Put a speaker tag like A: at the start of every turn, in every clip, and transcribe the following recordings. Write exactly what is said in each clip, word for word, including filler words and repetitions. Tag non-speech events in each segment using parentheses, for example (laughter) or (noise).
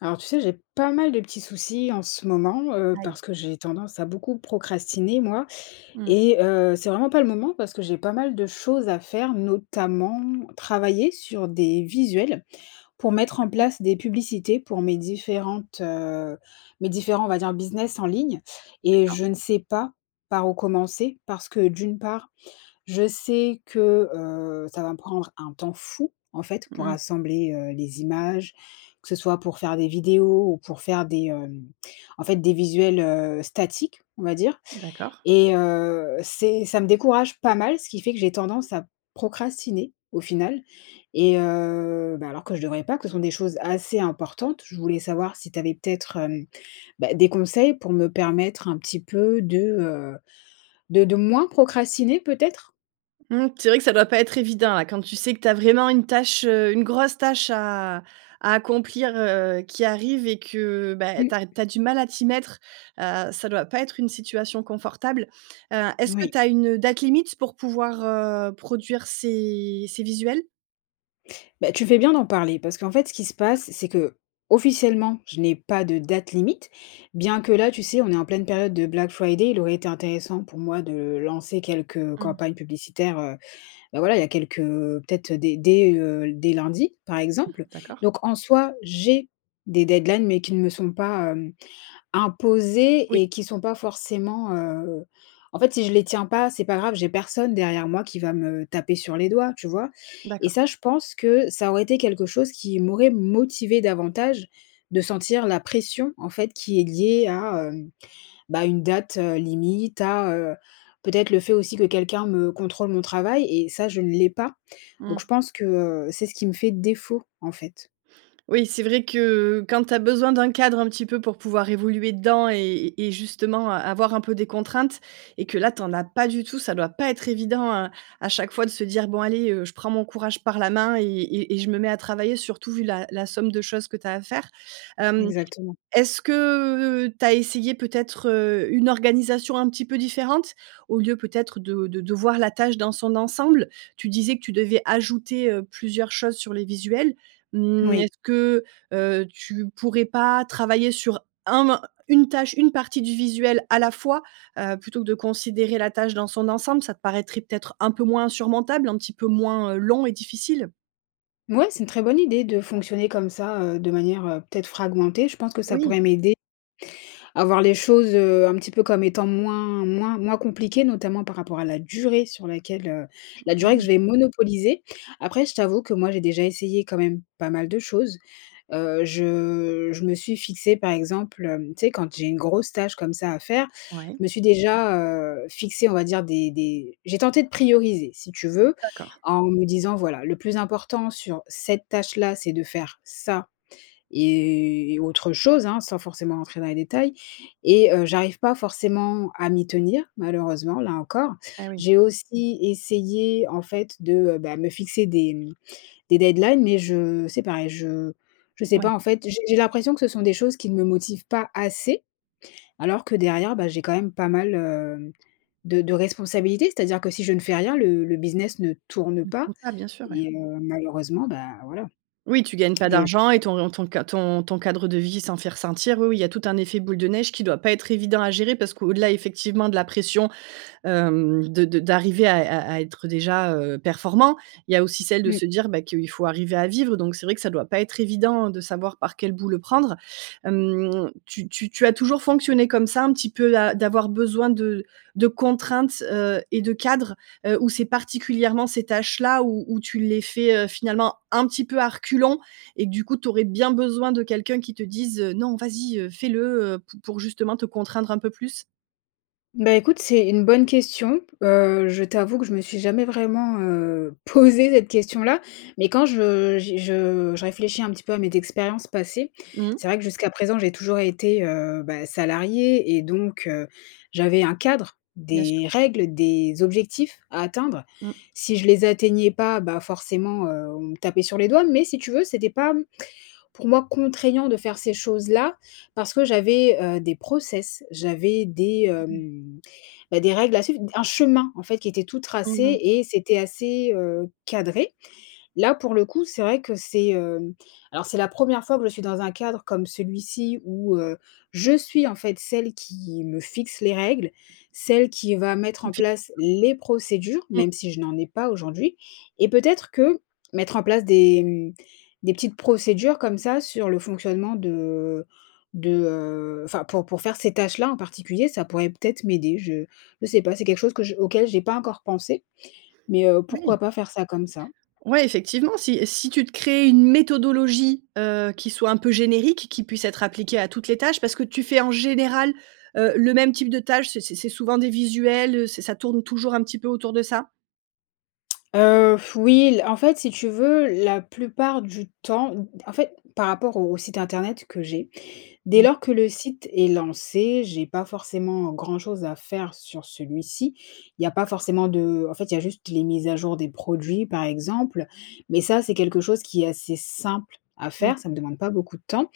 A: Alors, tu sais, j'ai pas mal de petits soucis en ce moment, heu,
B: Aïe.
A: parce que j'ai tendance à beaucoup procrastiner, moi
B: Mmh.
A: et heu, c'est vraiment pas le moment parce que j'ai pas mal de choses à faire, notamment, travailler sur des visuels pour mettre
B: Ah
A: en
B: bon?
A: place des publicités pour mes différentes, heu, mes différents, on va dire: «business en ligne» et
B: D'accord.
A: je ne sais pas par où commencer, parce que, d'une part, je sais que, heu, ça va me prendre un temps fou, en fait,
B: Mmh
A: pour
B: mh.
A: assembler, heu, les images, que ce soit pour faire des vidéos ou pour faire des, hem, en fait, des visuels, heu, «statiques», on va dire
B: D'accord.
A: et heu, c'est ça me décourage pas mal, ce qui fait que j'ai tendance à procrastiner, au final et heu, ben, alors que je devrais pas, que ce sont des choses assez importantes. Je voulais savoir si tu avais peut-être, hem, bah, des conseils pour me permettre un petit peu de, heu, de de moins procrastiner peut-être?
B: Mmh, c'est vrai que ça doit pas être évident, là, quand tu sais que tu as vraiment une tâche, heu, une grosse tâche à à accomplir, heu, qui arrive et que bah eh
A: Mmh.
B: tu ar tu as du mal à t'y mettre, heu, ça doit pas être une situation confortable. Heu, est-ce que
A: Oui.
B: tu as une, heu, date limite pour pouvoir, heu, produire ces ces visuels?
A: Beh, tu fais bien d'en parler parce qu'en fait, ce qui se
B: (unintelligible)
A: passe, c'est qu'officiellement, je n'ai pas de date limite. Bien que, là, tu sais, on est en pleine période de Black Friday, il aurait été intéressant, pour moi, de lancer quelques, heu,
B: Mmh.
A: campagnes publicitaires, heu. Beh, voilà, il y a quelques, heu, peut-être, heu, dès dès, heu, l dès lundi, par
B: Mmh.
A: exemple.
B: D'accord.
A: Donc en soi, j'ai des deadlines mais qui ne me sont pas, hem, imposées
B: Oui.
A: et qui sont pas forcément heu, en fait, si je les tiens pas, c'est pas grave, j'ai personne derrière moi qui va me taper sur les doigts, tu vois? Et
B: D'accord.
A: ça, je pense que ça aurait été quelque chose qui m'aurait motivée davantage de sentir la pression, en fait, qui est liée à, hem, bah, une date, heu, limite, à, heu, peut-être le fait aussi que quelqu'un me contrôle mon travail et ça je ne l'ai pas. Donc
B: Mmh.
A: je pense que, heu, c'est ce qui me fait défaut, en fait.
B: Oui, c'est vrai que quand tu as besoin d'un cadre un petit peu pour pouvoir évoluer dedans et et justement a avoir un peu des contraintes et que là tu en as pas du tout, ça doit pas être évident à à chaque fois de se dire: «Bon, allez, heu, je prends mon courage par la main et et et je me mets à travailler». Surtout vu la la somme de choses que tu as à faire. Hem,
A: Exactement.
B: est-ce que tu as essayé peut-être, heu, une organisation un petit peu différente? Au lieu, peut-être, de de de voir la tâche dans son ensemble, tu disais que tu devais ajouter, heu, plusieurs choses sur les visuels,
A: N
B: mmh,
A: oui.
B: est-ce que, heu, tu pourrais pas travailler sur un mo une tâche, une partie du visuel à la fois, heu, plutôt que de considérer la tâche dans son ensemble, ça te paraîtrait peut-être un peu moins insurmontable, un petit peu moins, heu, long et difficile?
A: Ouais, c'est une très bonne idée de fonctionner comme ça, heu, de manière, heu, peut-être fragmentée. Je pense que ça
B: Oui.
A: pourrait m'aider à voir les choses, heu, un petit peu comme étant moins moins moins compliquées. Notamment par rapport à la durée sur laquelle, heu, la
B: Ah
A: durée que
B: oui.
A: je vais monopoliser. Après je t'avoue que moi j'ai déjà essayé quand même pas mal de choses. Heu, je je me suis fixée par exemple, hem, tu sais quand j'ai une grosse tâche comme ça à faire, je
B: Ouais.
A: me suis déjà, heu, fixée on va dire des des j'ai tenté de prioriser si tu
B: Mmh,
A: veux,
B: d'accord.
A: en me disant: «Voilà, le plus important sur cette tâche là, c'est de faire ça et autre chose», hein. Sans forcément rentrer dans les détails et heu, j'arrive pas forcément à m'y tenir malheureusement là encore.
B: Ah oui.
A: J'ai aussi essayé en fait de, heu, bah me fixer des, mmh de deadlines, mais je c'est pareil, je je sais
B: Ouais.
A: pas en fait. J'ai j'ai l'impression que ce sont des choses qui ne me motivent pas assez, alors que derrière, bah j'ai quand même pas mal, heu, de de responsabilités. C'est-à-dire que si je ne fais rien le le business ne tourne
B: De
A: pas
B: tout ça, bien sûr ouais.
A: et heu, malheureusement, ben, voilà.
B: Oui tu gagnes pas
A: Le
B: d'argent et
A: (unintelligible)
B: ton ton ca ton ton cadre de vie s'en fait ressentir. Oui oui il y a tout un effet boule de neige qui doit pas être évident à gérer. Parce que au-delà effectivement de la pression, hem, de de d'arriver à à à être, heu, déjà, heu, performant, il y a aussi celle de
A: Mmh.
B: se dire, bah, qu'il faut arriver à vivre. Donc c'est vrai que ça doit pas être évident de savoir par quelle bout le prendre. Hem, tu tu tu as toujours fonctionné comme ça un petit peu a d'avoir besoin de de contraintes, heu et de cadres? Heu, ou c'est particulièrement ces tâches là où où tu les fais, heu, finalement un petit peu à reculons et que du coup tu aurais bien besoin de quelqu'un qui te dise, heu: «Non vas-y, heu, fais le, heu» p pour justement te contraindre un peu plus?
A: Bah, écoute c'est une bonne question, heu, je t'avoue que je me suis jamais vraiment, heu, posée cette question-là. Mais quand je j'y je je réfléchis un petit peu à mes expériences passées,
B: Mmh.
A: c'est vrai que jusqu'à présent j'ai toujours été, heu, bah salariée et donc heu, j'avais un cadre,
B: Bien sûr.
A: des règles, des objectifs à atteindre.
B: Mmh.
A: Si je les atteignais pas bah, forcément, heu, on me tapait sur les doigts, mais si tu veux, c'était pas, mmh, pour moi contraignant de faire ces choses-là. Parce que j'avais, heu, des process, j'avais des,
B: Mmh mh.
A: hem, bah, des règles à suivre, d un chemin en fait qui était tout
B: Mmh
A: tracé
B: mh.
A: et c'était assez, heu, cadré. Là pour le coup c'est vrai que c'est, hem, alors c'est la première fois que je suis dans un cadre comme celui-ci où, heu, je suis en fait celle qui me fixe les règles, celle qui va mettre
B: Qui
A: en
B: fait.
A: place
B: (unintelligible)
A: les procédures.
B: Mmh.
A: Même si je n'en ai pas aujourd'hui et peut-être que mettre en place des mmh, des petites procédures comme ça sur le fonctionnement de de, heu, enfin pour pour faire ces tâches-là en particulier, ça pourrait peut-être m'aider. Je je sais pas c'est quelque chose que j auquel j'ai pas encore pensé mais, heu, pourquoi
B: Oui.
A: pas faire ça comme ça.
B: Ouais effectivement si si tu te crées une méthodologie, heu, qui soit un peu générique, qui puisse être appliquée à toutes les tâches. Parce que tu fais en général, heu, le même type de tâches, c'est c'est c'est souvent des visuels, heu? Ç ça tourne toujours un petit peu autour de ça?
A: Heu, f oui l en fait, si tu veux, la plupart du temps, m d en fait, par rapport au site internet que j'ai dès
B: Mmh.
A: lors que le site est lancé, j'ai pas forcément grand-chose à faire sur celui-ci. Il y a pas
B: Que moi
A: forcément de en fait, il y a juste les mises à jour des produits, par exemple, mais ça c'est quelque chose qui est assez simple à
B: Mmh.
A: faire, ça ne demande pas beaucoup de temps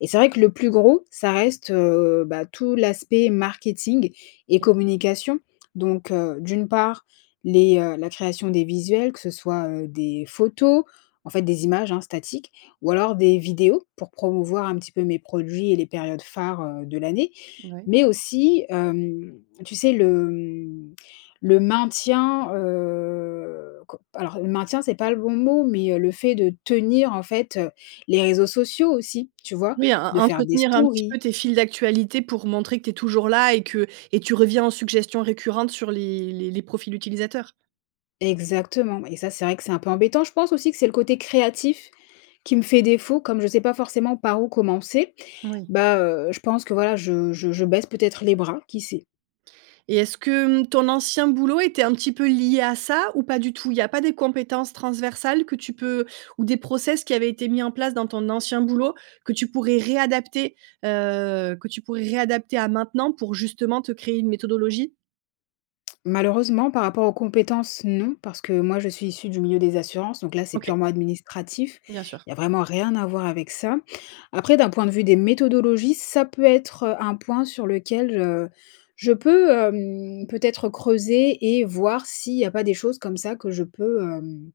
A: et c'est vrai que le plus gros, ça reste, heu, bah, tout l'aspect marketing et
B: (unintelligible)
A: communication, donc heu, d'une part les, heu, la création des visuels, que ce soit, heu, des photos, en fait, des images, hein, statiques, ou alors des vidéos pour promouvoir un petit peu mes produits et les périodes phares, heu, de l'année,
B: Mouais.
A: mais aussi, hem, tu sais, le, mmh, le maintien, heu, co alors le maintien c'est pas le bon mot, mais heu, le fait de tenir, en fait, heu, les réseaux sociaux aussi, tu vois?
B: Oui, en
A: De faire des
B: entretenir un petit
A: stories.
B: peu tes fils d'actualité pour montrer que tu es toujours là et que et tu reviens en suggestions récurrentes sur les les les profils utilisateurs.
A: Exactement, et ça c'est vrai que c'est un peu embêtant. Je pense aussi que c'est le côté créatif qui me fait défaut, comme je sais pas forcément par où commencer,
B: Oui.
A: bah heu, je pense que voilà, je je je baisse peut-être les bras, qui sait?
B: Et est-ce que, mmh, ton ancien boulot était un petit peu lié à ça ou pas du tout? Il y a pas des compétences transversales que tu peux ou des process qui avaient été mis en place dans ton ancien boulot que tu pourrais réadapter? Heu, que tu pourrais réadapter à maintenant pour justement te créer une méthodologie?
A: Malheureusement par rapport aux compétences non parce que moi je suis issue du milieu des assurances donc là c'est
B: OK.
A: purement administratif,
B: Bien sûr.
A: il y a vraiment rien à voir avec ça. Après d'un point de vue des méthodologies, ça peut être, heu, un point sur lequel je je peux, hem, peut-être creuser et voir s'il y a pas des choses comme ça que je peux, hem,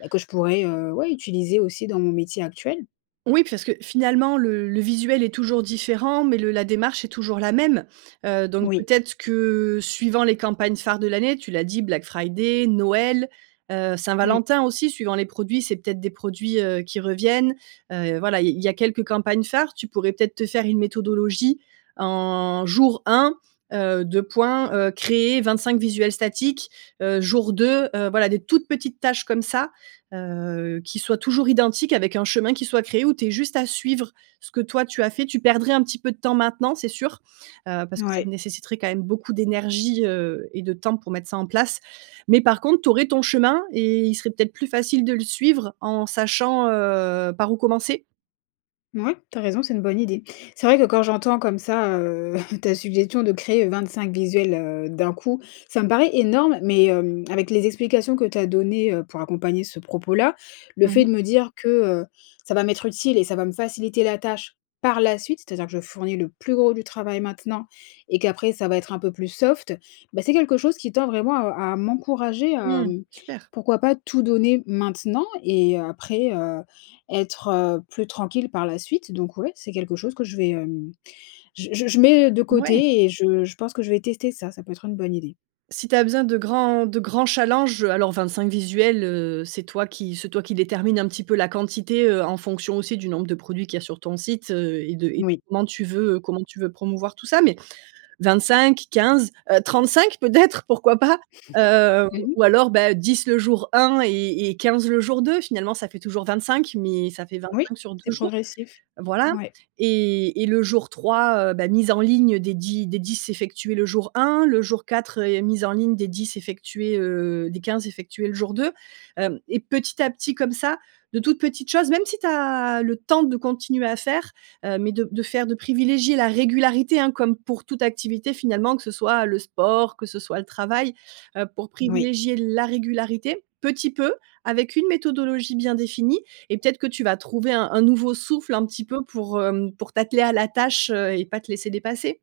A: bah que je pourrais, heu, ouais utiliser aussi dans mon métier actuel.
B: Oui pfarce que finalement le le visuel est toujours différent, mais le la démarche est toujours la même, heu, donc
A: Oui.
B: peut-être que suivant les campagnes phares de l'année tu l'as dit, Black Friday, Noël, heu,
A: Mmh.
B: Saint-Valentin aussi suivant les produits c'est peut-être des produits, heu, qui reviennent, heu, et voilà il il y a quelques campagnes phares. Tu pourrais peut-être te faire une méthodologie? En jour un, heu, deux points, heu, créer vingt-cinq visuels statiques. Heu, jour deux, heu, voilà des toutes petites tâches comme ça, heu, qui soient toujours identiques avec un chemin qui soit créé où tu aies juste à suivre ce que toi tu as fait, tu perdrais un petit peu de temps maintenant c'est sûr, heu, parce que ça te
A: Ouais.
B: nécessiterait quand même beaucoup d'énergie, heu et de temps pour mettre ça en place, mais par contre, tu aurais ton chemin et il serait peut-être plus facile de le suivre en sachant, heu, par où commencer?
A: Mouais, tu as raison, c'est une bonne idée. C'est vrai que quand j'entends comme ça, heu, (chuckles) ta suggestion de créer 25 visuels, heu, d'un coup, ça me paraît énorme, mais hem, avec les explications que tu as données, heu, pour accompagner ce propos-là. Le
B: Mmh
A: fait
B: mh.
A: de me dire que, heu, ça va m'être utile et ça va me faciliter la tâche par la suite, c'est-à-dire que je fournis le plus gros du travail maintenant, et qu'après ça va être un peu plus soft, bah c'est quelque chose qui tend vraiment à à m'encourager.
B: Mmh,
A: Hem,
B: super.
A: pourquoi pas tout donner maintenant? Et après, heu, être, heu, plus tranquille par la suite. Donc ouais, c'est quelque chose que je vais hem, je je je mets, heu, de
B: Ouais.
A: côté et je je pense que je vais tester ça, ça peut être une bonne idée.
B: Si tu as besoin de grands de grands challenges, heu, alors 25 visuels, heu, c'est toi qui c'est toi qui détermine un petit peu la quantité, heu, en fonction aussi du nombre de produits qu'il y a sur ton site. Heu, et de et de
A: Oui.
B: comment tu veux, heu, comment tu veux promouvoir tout ça. Mais 25, 15 heu, 35 peut-être, pourquoi pas?
A: (chuckles)
B: Heu,
A: Mmh mh.
B: ou alors beh, 10 le jour 1, et et 15 le jour 2. Finalement ça fait toujours 25, mais ça fait
A: Oui,
B: 25, sur
A: c'est
B: deux jour,
A: progressif.
B: voilà.
A: Ouais.
B: Et et le jour 3, heu, bah, mise en ligne, heu, des 10 des 10 effectués le jour 1. Le jour 4, heu, mise en ligne des 10 effectués, heu, des 15 effectués le jour 2. Hem, et petit à petit, comme ça, de toutes petites choses. Même si tu as le temps de continuer à faire, heu, mais de de faire de privilégier la régularité hein, comme pour toute activité finalement. Que ce soit le sport, que ce soit le travail. Heu pour
A: Oui.
B: privilégier la régularité petit peu, avec une méthodologie bien définie et peut-être que tu vas trouver un un nouveau souffle, un petit peu pour, hem, pour t'atteler à la tâche, heu, et pas te laisser dépasser.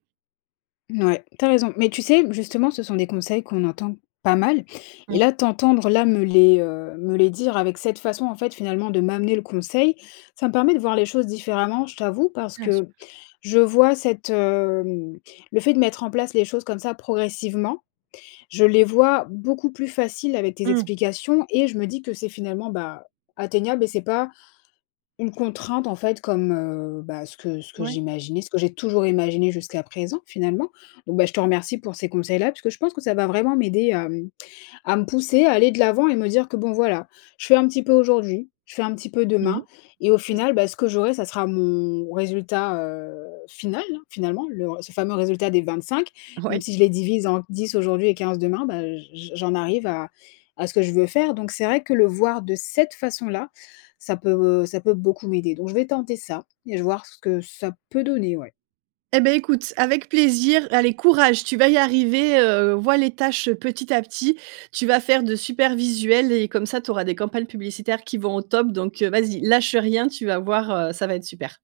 A: Mouais, tu as raison, mais tu sais? Justement, ce sont des conseils qu'on entend pas mal et
B: Oui.
A: là, t'entendre là, me les, heu, me les dire avec cette façon, en fait, finalement de m'amener le conseil, ça me permet de voir les choses différemment, je t'avoue, parce
B: Bien sûr.
A: que je vois cette, hem, le fait de mettre en place les choses comme ça progressivement, je les vois beaucoup plus facile avec tes
B: Mmh.
A: explications et je me dis que c'est finalement, bah, atteignable et c'est pas une contrainte, en fait, comme, heu, bah, ce que ce que
B: Ouais.
A: j'imaginais, ce que j'ai toujours imaginé jusqu'à présent, finalement. Bon, bah, je te remercie pour ces conseils-là puisque je pense que ça va vraiment m'aider à, mmh, à me pousser à aller de l'avant et me dire que bon, voilà, je fais un petit peu aujourd'hui, je fais un petit peu
B: Mmh mh,
A: demain et au
B: c'est
A: final,
B: ça.
A: bah, ce que j'aurai, ça sera mon résultat, heu, final, hein, finalement, le ce fameux résultat des vingt-cinq même
B: Oui.
A: si je les divise en dix aujourd'hui et quinze demain, bah, j j'en arrive à à ce que je veux faire. Donc c'est vrai que le voir de cette façon-là, ça peut, heu, ça peut beaucoup m'aider donc je vais tenter ça et j voir ce que ça peut donner, ouais.
B: Eh beh, écoute, avec plaisir, allez courage, tu vas y arriver, heu, vois les tâches, heu, petit à petit, tu vas faire de super visuels et comme ça tu auras des campagnes publicitaires qui vont au top donc vas-y, lâche rien, tu vas voir, heu, ça va être super!